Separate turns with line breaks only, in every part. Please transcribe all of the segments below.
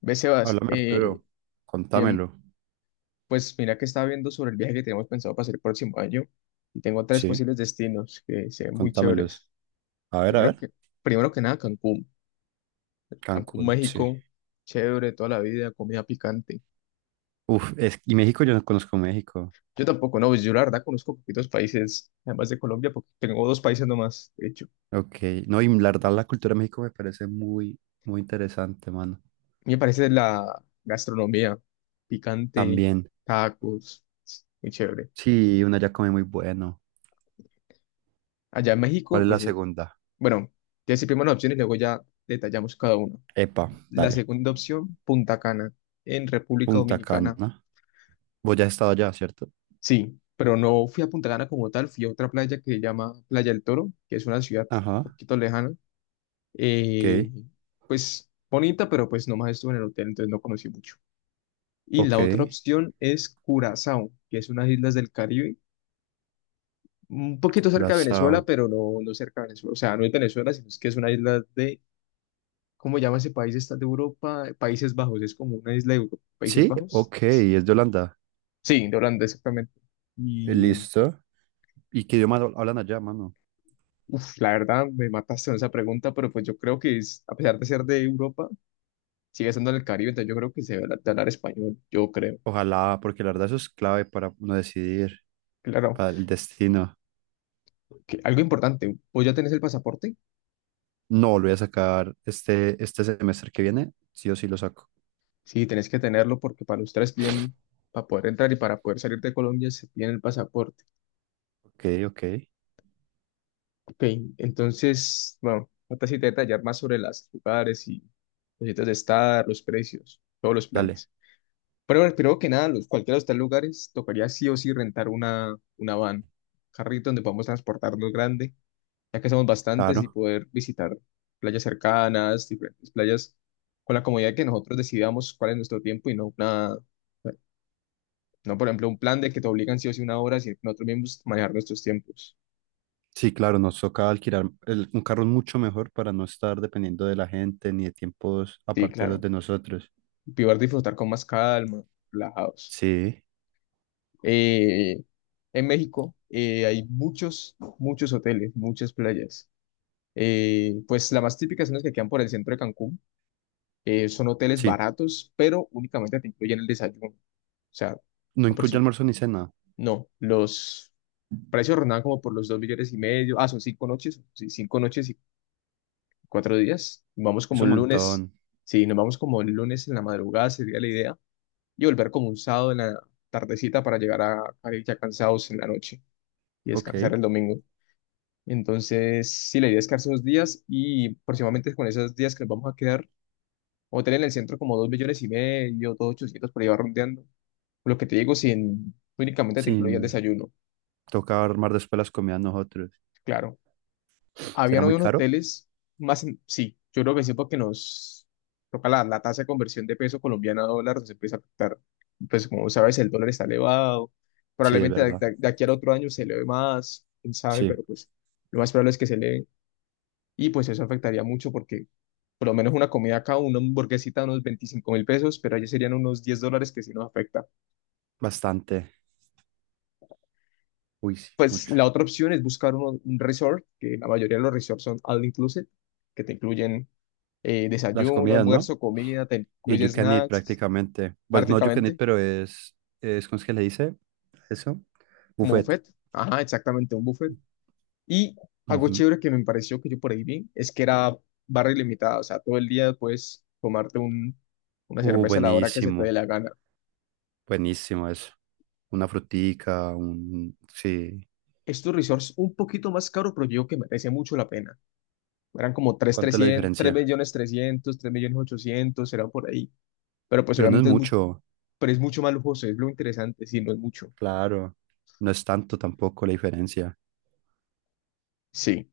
Ve, Sebas,
Háblame, Arturo.
bien,
Contámelo.
pues mira que estaba viendo sobre el viaje que tenemos pensado para hacer el próximo año y tengo tres
Sí,
posibles destinos que se ven muy chéveres.
contámelos. A ver, a
Primero
ver.
que, primero que nada, Cancún. Cancún,
Cancún, sí.
México, chévere, toda la vida, comida picante.
Uf, es, y México, yo no conozco México.
Yo tampoco, no, pues yo la verdad conozco poquitos países, además de Colombia, porque tengo dos países nomás, de hecho.
Ok. No, y la verdad, la cultura de México me parece muy, muy interesante, mano.
Me parece la gastronomía picante,
También.
tacos, es muy chévere.
Sí, una ya come muy bueno.
Allá en
¿Cuál
México,
es la segunda?
bueno, ya decir primero las opciones y luego ya detallamos cada uno.
Epa,
La
dale.
segunda opción, Punta Cana, en República
Punta
Dominicana.
Cana. Vos ya has estado allá, ¿cierto?
Sí, pero no fui a Punta Cana como tal, fui a otra playa que se llama Playa del Toro, que es una ciudad un
Ajá.
poquito lejana. eh,
Ok,
pues bonita, pero pues nomás estuve en el hotel, entonces no conocí mucho. Y la
ok.
otra opción es Curazao, que es unas islas del Caribe, un poquito cerca de Venezuela,
Curazao.
pero no, no cerca de Venezuela. O sea, no es Venezuela, sino es que es una isla de, ¿cómo llama ese país? Está de Europa, Países Bajos, es como una isla de Europa, Países
Sí,
Bajos.
ok, es de Holanda.
Sí, de Holanda, exactamente. Y
Listo. ¿Y qué idioma hablan allá, mano?
uf, la verdad me mataste con esa pregunta, pero pues yo creo que a pesar de ser de Europa, sigue siendo del Caribe, entonces yo creo que se debe de hablar español, yo creo.
Ojalá, porque la verdad eso es clave para uno decidir,
Claro,
para el destino.
que algo importante, ¿vos ya tenés el pasaporte?
No, lo voy a sacar este semestre que viene, sí o sí lo saco.
Sí, tenés que tenerlo porque para ustedes bien, para poder entrar y para poder salir de Colombia se piden el pasaporte.
Ok, ok,
Ok, entonces, bueno, falta sí detallar más sobre los lugares y los sitios de estar, los precios, todos los
dale,
planes. Pero creo que nada, los, cualquiera de estos lugares tocaría sí o sí rentar una van, carrito donde podamos transportarnos grande, ya que somos bastantes y
claro.
poder visitar playas cercanas, diferentes playas, con la comodidad de que nosotros decidamos cuál es nuestro tiempo y no una, no por ejemplo un plan de que te obligan sí o sí una hora, sino que nosotros mismos manejar nuestros tiempos.
Sí, claro, nos toca alquilar un carro mucho mejor para no estar dependiendo de la gente ni de tiempos
Sí,
aparte de los
claro.
de nosotros.
Y poder disfrutar con más calma, relajados.
Sí,
Eh, en México hay muchos, muchos hoteles, muchas playas. Pues las más típicas son las que quedan por el centro de Cancún. Son hoteles
sí,
baratos, pero únicamente te incluyen el desayuno. O sea,
no incluye
aproxim-
almuerzo ni cena,
no, los precios rondaban como por los 2.500.000. Ah, son 5 noches. Sí, 5 noches y 4 días. Vamos
es
como
un
el lunes.
montón.
Sí, nos vamos como el lunes en la madrugada, sería la idea. Y volver como un sábado en la tardecita para llegar a ir ya cansados en la noche y
Ok,
descansar el domingo. Entonces, sí, la idea es quedarse unos días y aproximadamente con esos días que nos vamos a quedar. Hotel en el centro como 2.500.000, dos ochocientos por ahí va rondeando. Lo que te digo, sin únicamente te incluía el
sin
desayuno,
tocar armar después las comidas nosotros.
claro.
¿Será
Habían hoy
muy
unos
caro?
hoteles sí, yo creo que sí porque nos toca la tasa de conversión de peso colombiano a dólar, nos empieza a afectar. Pues como sabes, el dólar está elevado,
Sí, es
probablemente
verdad.
de aquí al otro año se eleve más, quién sabe,
Sí,
pero pues lo más probable es que se eleve. Y pues eso afectaría mucho porque por lo menos una comida acá, una hamburguesita, unos 25.000 pesos, pero allá serían unos 10 dólares que sí nos afecta.
bastante. Uy, sí,
Pues la
mucho.
otra opción es buscar un resort, que la mayoría de los resorts son all inclusive, que te incluyen
Las
desayuno,
comidas, ¿no?
almuerzo, comida, te
Y
incluye
You Can Eat
snacks,
prácticamente. Bueno, no You Can Eat,
prácticamente,
pero es ¿cómo es que le dice eso?
como
Buffet.
buffet. Ajá, exactamente, un buffet. Y algo
Ujú.
chévere que me pareció que yo por ahí vi es que era barra ilimitada, o sea, todo el día puedes tomarte una cerveza a la hora que se te dé
Buenísimo,
la gana.
buenísimo eso. Una frutica, un... Sí,
Estos resorts un poquito más caros, pero yo digo que merece mucho la pena. Eran como tres
¿cuánto es la
trescientos mil, tres
diferencia?
millones trescientos mil, tres millones 3.300, 3.300.000, 3.800.000, eran por ahí. Pero pues
Pero no es
obviamente es muy,
mucho,
pero es mucho más lujoso, es lo interesante, sí, no es mucho.
claro. No es tanto tampoco la diferencia.
Sí.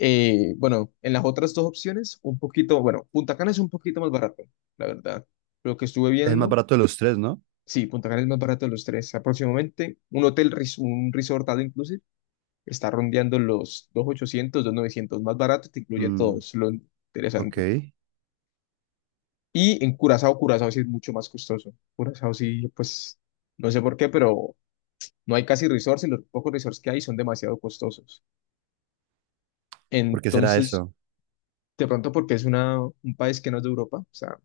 Bueno, en las otras dos opciones, un poquito, bueno, Punta Cana es un poquito más barato, la verdad. Lo que estuve
Es el más
viendo,
barato de los tres, ¿no?
sí, Punta Cana es más barato de los tres. Aproximadamente un hotel, un resort all inclusive, está rondeando los 2.800, novecientos más barato, te incluye todo,
Mm,
es lo
ok.
interesante. Y en Curazao, Curazao sí es mucho más costoso. Curazao sí, pues, no sé por qué, pero no hay casi resorts y los pocos resorts que hay son demasiado costosos.
¿Por qué será
Entonces,
eso?
de pronto porque es un país que no es de Europa, o sea,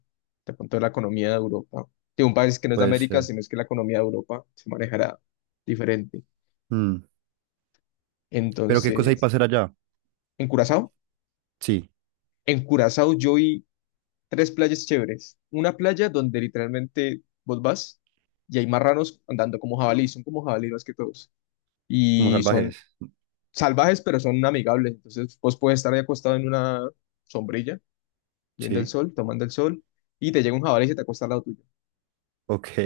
de pronto la economía de Europa, de un país que no es de
Puede
América,
ser.
sino es que la economía de Europa se manejará diferente.
Mm, pero ¿qué cosa hay
Entonces,
para hacer allá?
¿en Curazao?
Sí,
En Curazao yo vi tres playas chéveres. Una playa donde literalmente vos vas y hay marranos andando como jabalí, son como jabalí más que todos.
como
Y son
salvajes.
salvajes, pero son amigables. Entonces, vos puedes estar ahí acostado en una sombrilla, viendo el
Sí,
sol, tomando el sol, y te llega un jabalí y se te acuesta al lado tuyo.
ok.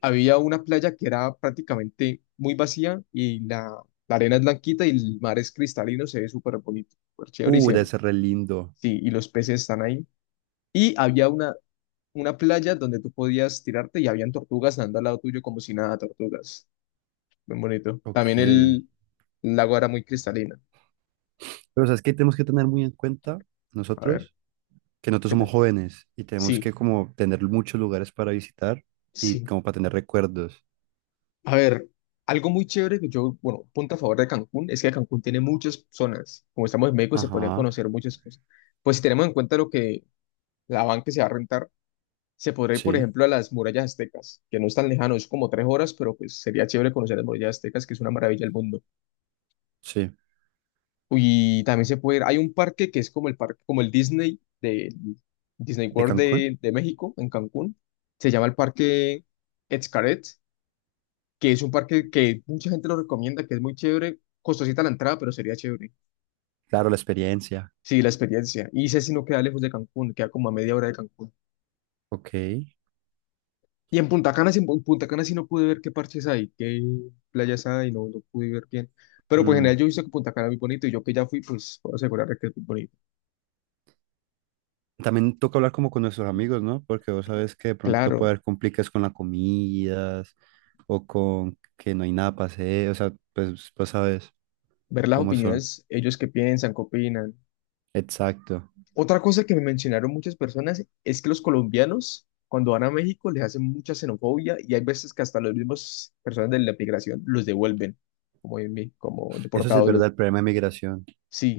Había una playa que era prácticamente muy vacía y la arena es blanquita y el mar es cristalino, se ve súper bonito, súper chévere
Debe ser re lindo.
sí, y los peces están ahí. Y había una playa donde tú podías tirarte y habían tortugas andando al lado tuyo como si nada, tortugas. Muy bonito.
Ok.
También
Pero
el lago era muy cristalino.
sabes que tenemos que tener muy en cuenta
A ver,
nosotros, que nosotros
¿qué
somos
te...?
jóvenes y tenemos
Sí,
que como tener muchos lugares para visitar y
sí.
como para tener recuerdos.
A ver. Algo muy chévere que yo, bueno, punto a favor de Cancún es que Cancún tiene muchas zonas. Como estamos en México, se podrían
Ajá,
conocer muchas cosas. Pues si tenemos en cuenta lo que la van que se va a rentar, se podría ir, por
sí,
ejemplo, a las murallas aztecas, que no es tan lejano, es como 3 horas, pero pues sería chévere conocer las murallas aztecas, que es una maravilla del mundo.
sí.
Y también se puede ir, hay un parque que es como el parque, como el Disney de Disney
¿De
World
Cancún?
de México, en Cancún, se llama el Parque Xcaret, que es un parque que mucha gente lo recomienda, que es muy chévere, costosita la entrada, pero sería chévere.
Claro, la experiencia.
Sí, la experiencia. Y ese sí no queda lejos de Cancún, queda como a media hora de Cancún.
Ok.
Y en Punta Cana, en Punta Cana sí no pude ver qué parches hay, qué playas hay, no, no pude ver bien. Pero pues en general
Mm.
yo he visto que Punta Cana es muy bonito y yo que ya fui, pues puedo asegurar que es muy bonito.
También toca hablar como con nuestros amigos, ¿no? Porque vos sabes que de pronto
Claro,
puede haber complicaciones con las comidas o con que no hay nada para hacer. O sea, pues sabes
ver las
cómo son.
opiniones, ellos qué piensan, qué opinan.
Exacto.
Otra cosa que me mencionaron muchas personas es que los colombianos cuando van a México les hacen mucha xenofobia y hay veces que hasta los mismos personas de la migración los devuelven, como, en mí, como
Eso sí es
deportados.
verdad, el problema de migración.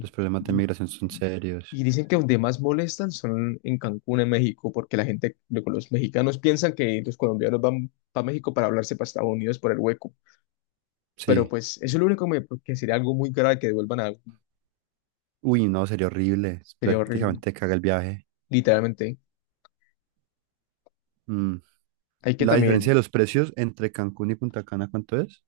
Los problemas de
y
migración son serios.
y dicen que donde más molestan son en Cancún, en México, porque la gente, luego los mexicanos piensan que los colombianos van a México para hablarse para Estados Unidos por el hueco. Pero
Sí.
pues eso es lo único que sería algo muy grave que devuelvan a...
Uy, no, sería horrible. Es
Sería horrible,
prácticamente caga el viaje.
literalmente.
Mm.
Hay que
La diferencia de
también,
los precios entre Cancún y Punta Cana, ¿cuánto es?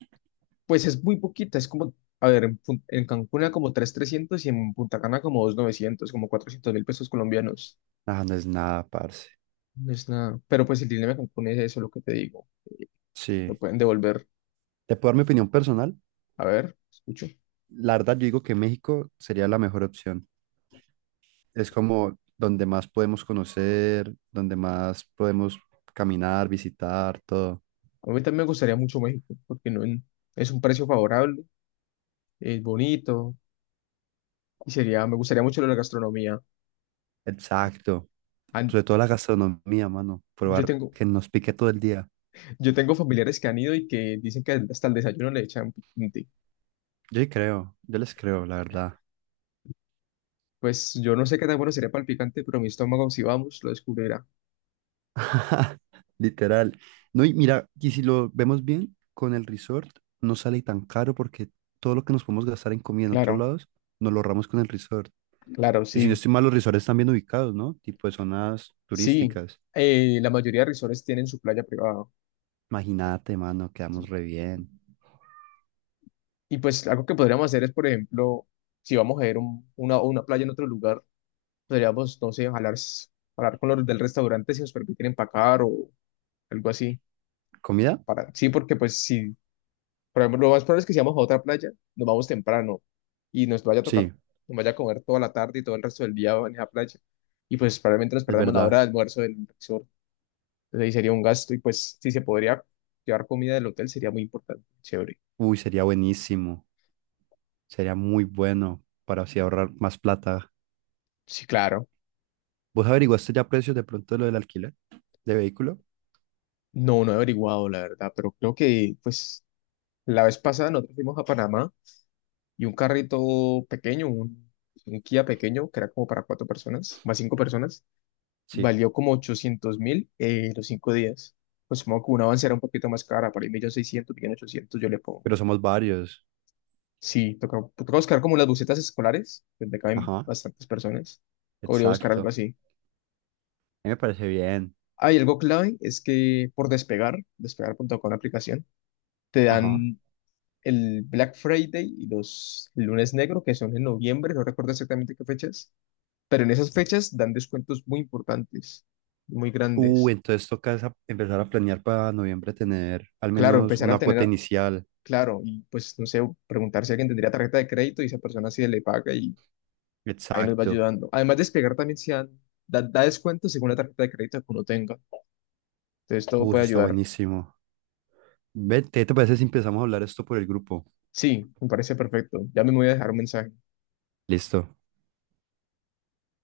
pues es muy poquita, es como, a ver, en Cancún era como 3.300 y en Punta Cana como 2.900 como 400.000 pesos colombianos.
Ah, no es nada, parce.
No es nada. Pero pues el dilema de Cancún es eso, lo que te digo. Lo
Sí.
pueden devolver.
¿Te puedo dar mi opinión personal?
A ver, escucho.
La verdad, yo digo que México sería la mejor opción. Es como donde más podemos conocer, donde más podemos caminar, visitar, todo.
A mí también me gustaría mucho México, porque no en- es un precio favorable, es bonito y sería, me gustaría mucho lo de la gastronomía.
Exacto.
Han-
Sobre todo la gastronomía, mano.
yo
Probar
tengo,
que nos pique todo el día.
yo tengo familiares que han ido y que dicen que hasta el desayuno le echan picante.
Yo sí creo, yo les creo, la verdad.
Pues yo no sé qué tan bueno sería para el picante, pero mi estómago, si vamos, lo descubrirá.
Literal. No, y mira, y si lo vemos bien, con el resort no sale tan caro porque todo lo que nos podemos gastar en comida en otros
Claro,
lados, nos lo ahorramos con el resort.
claro,
Y si no
sí,
estoy mal, los resorts están bien ubicados, ¿no? Tipo de zonas
sí.
turísticas.
La mayoría de resorts tienen su playa privada.
Imagínate, mano, quedamos re bien.
Y pues algo que podríamos hacer es, por ejemplo, si vamos a ir a una playa en otro lugar, podríamos, no sé, hablar con los del restaurante si nos permiten empacar o algo así.
¿Comida?
Para, sí, porque pues si, por ejemplo, lo más probable es que si vamos a otra playa, nos vamos temprano y nos vaya a tocar,
Sí,
nos vaya a comer toda la tarde y todo el resto del día en esa playa. Y pues probablemente nos
es
perdamos la
verdad.
hora de almuerzo del resort. Entonces ahí sería un gasto y pues si se podría llevar comida del hotel sería muy importante, chévere.
Uy, sería buenísimo. Sería muy bueno para así ahorrar más plata.
Sí, claro.
¿Vos averiguaste ya precios de pronto de lo del alquiler de vehículo?
No, no he averiguado, la verdad, pero creo que pues la vez pasada nosotros fuimos a Panamá y un carrito pequeño, un Kia pequeño, que era como para cuatro personas, más cinco personas,
Sí.
valió como 800.000 los 5 días. Pues supongo que una Avanza era un poquito más cara, por ahí millón seiscientos, millón ochocientos yo le pongo.
Pero somos varios.
Sí, toca, toca buscar como las busetas escolares, donde caben
Ajá,
bastantes personas. Podría buscar
exacto.
algo
A
así.
mí me parece bien.
Hay algo clave, es que por despegar punto despegar.com la aplicación, te
Ajá.
dan el Black Friday y los lunes negro, que son en noviembre, no recuerdo exactamente qué fechas, pero en esas fechas dan descuentos muy importantes, muy grandes.
Entonces empezar a planear para noviembre tener al
Claro,
menos
empezar a
una cuota
tener,
inicial.
claro, y pues no sé, preguntar si alguien tendría tarjeta de crédito y esa persona sí le paga y ahí nos va
Exacto.
ayudando. Además, despegar también se dan, da descuentos según la tarjeta de crédito que uno tenga. Entonces todo
Eso
puede
está
ayudar.
buenísimo. Vete, ¿te parece si empezamos a hablar esto por el grupo?
Sí, me parece perfecto. Ya me voy a dejar un mensaje.
Listo.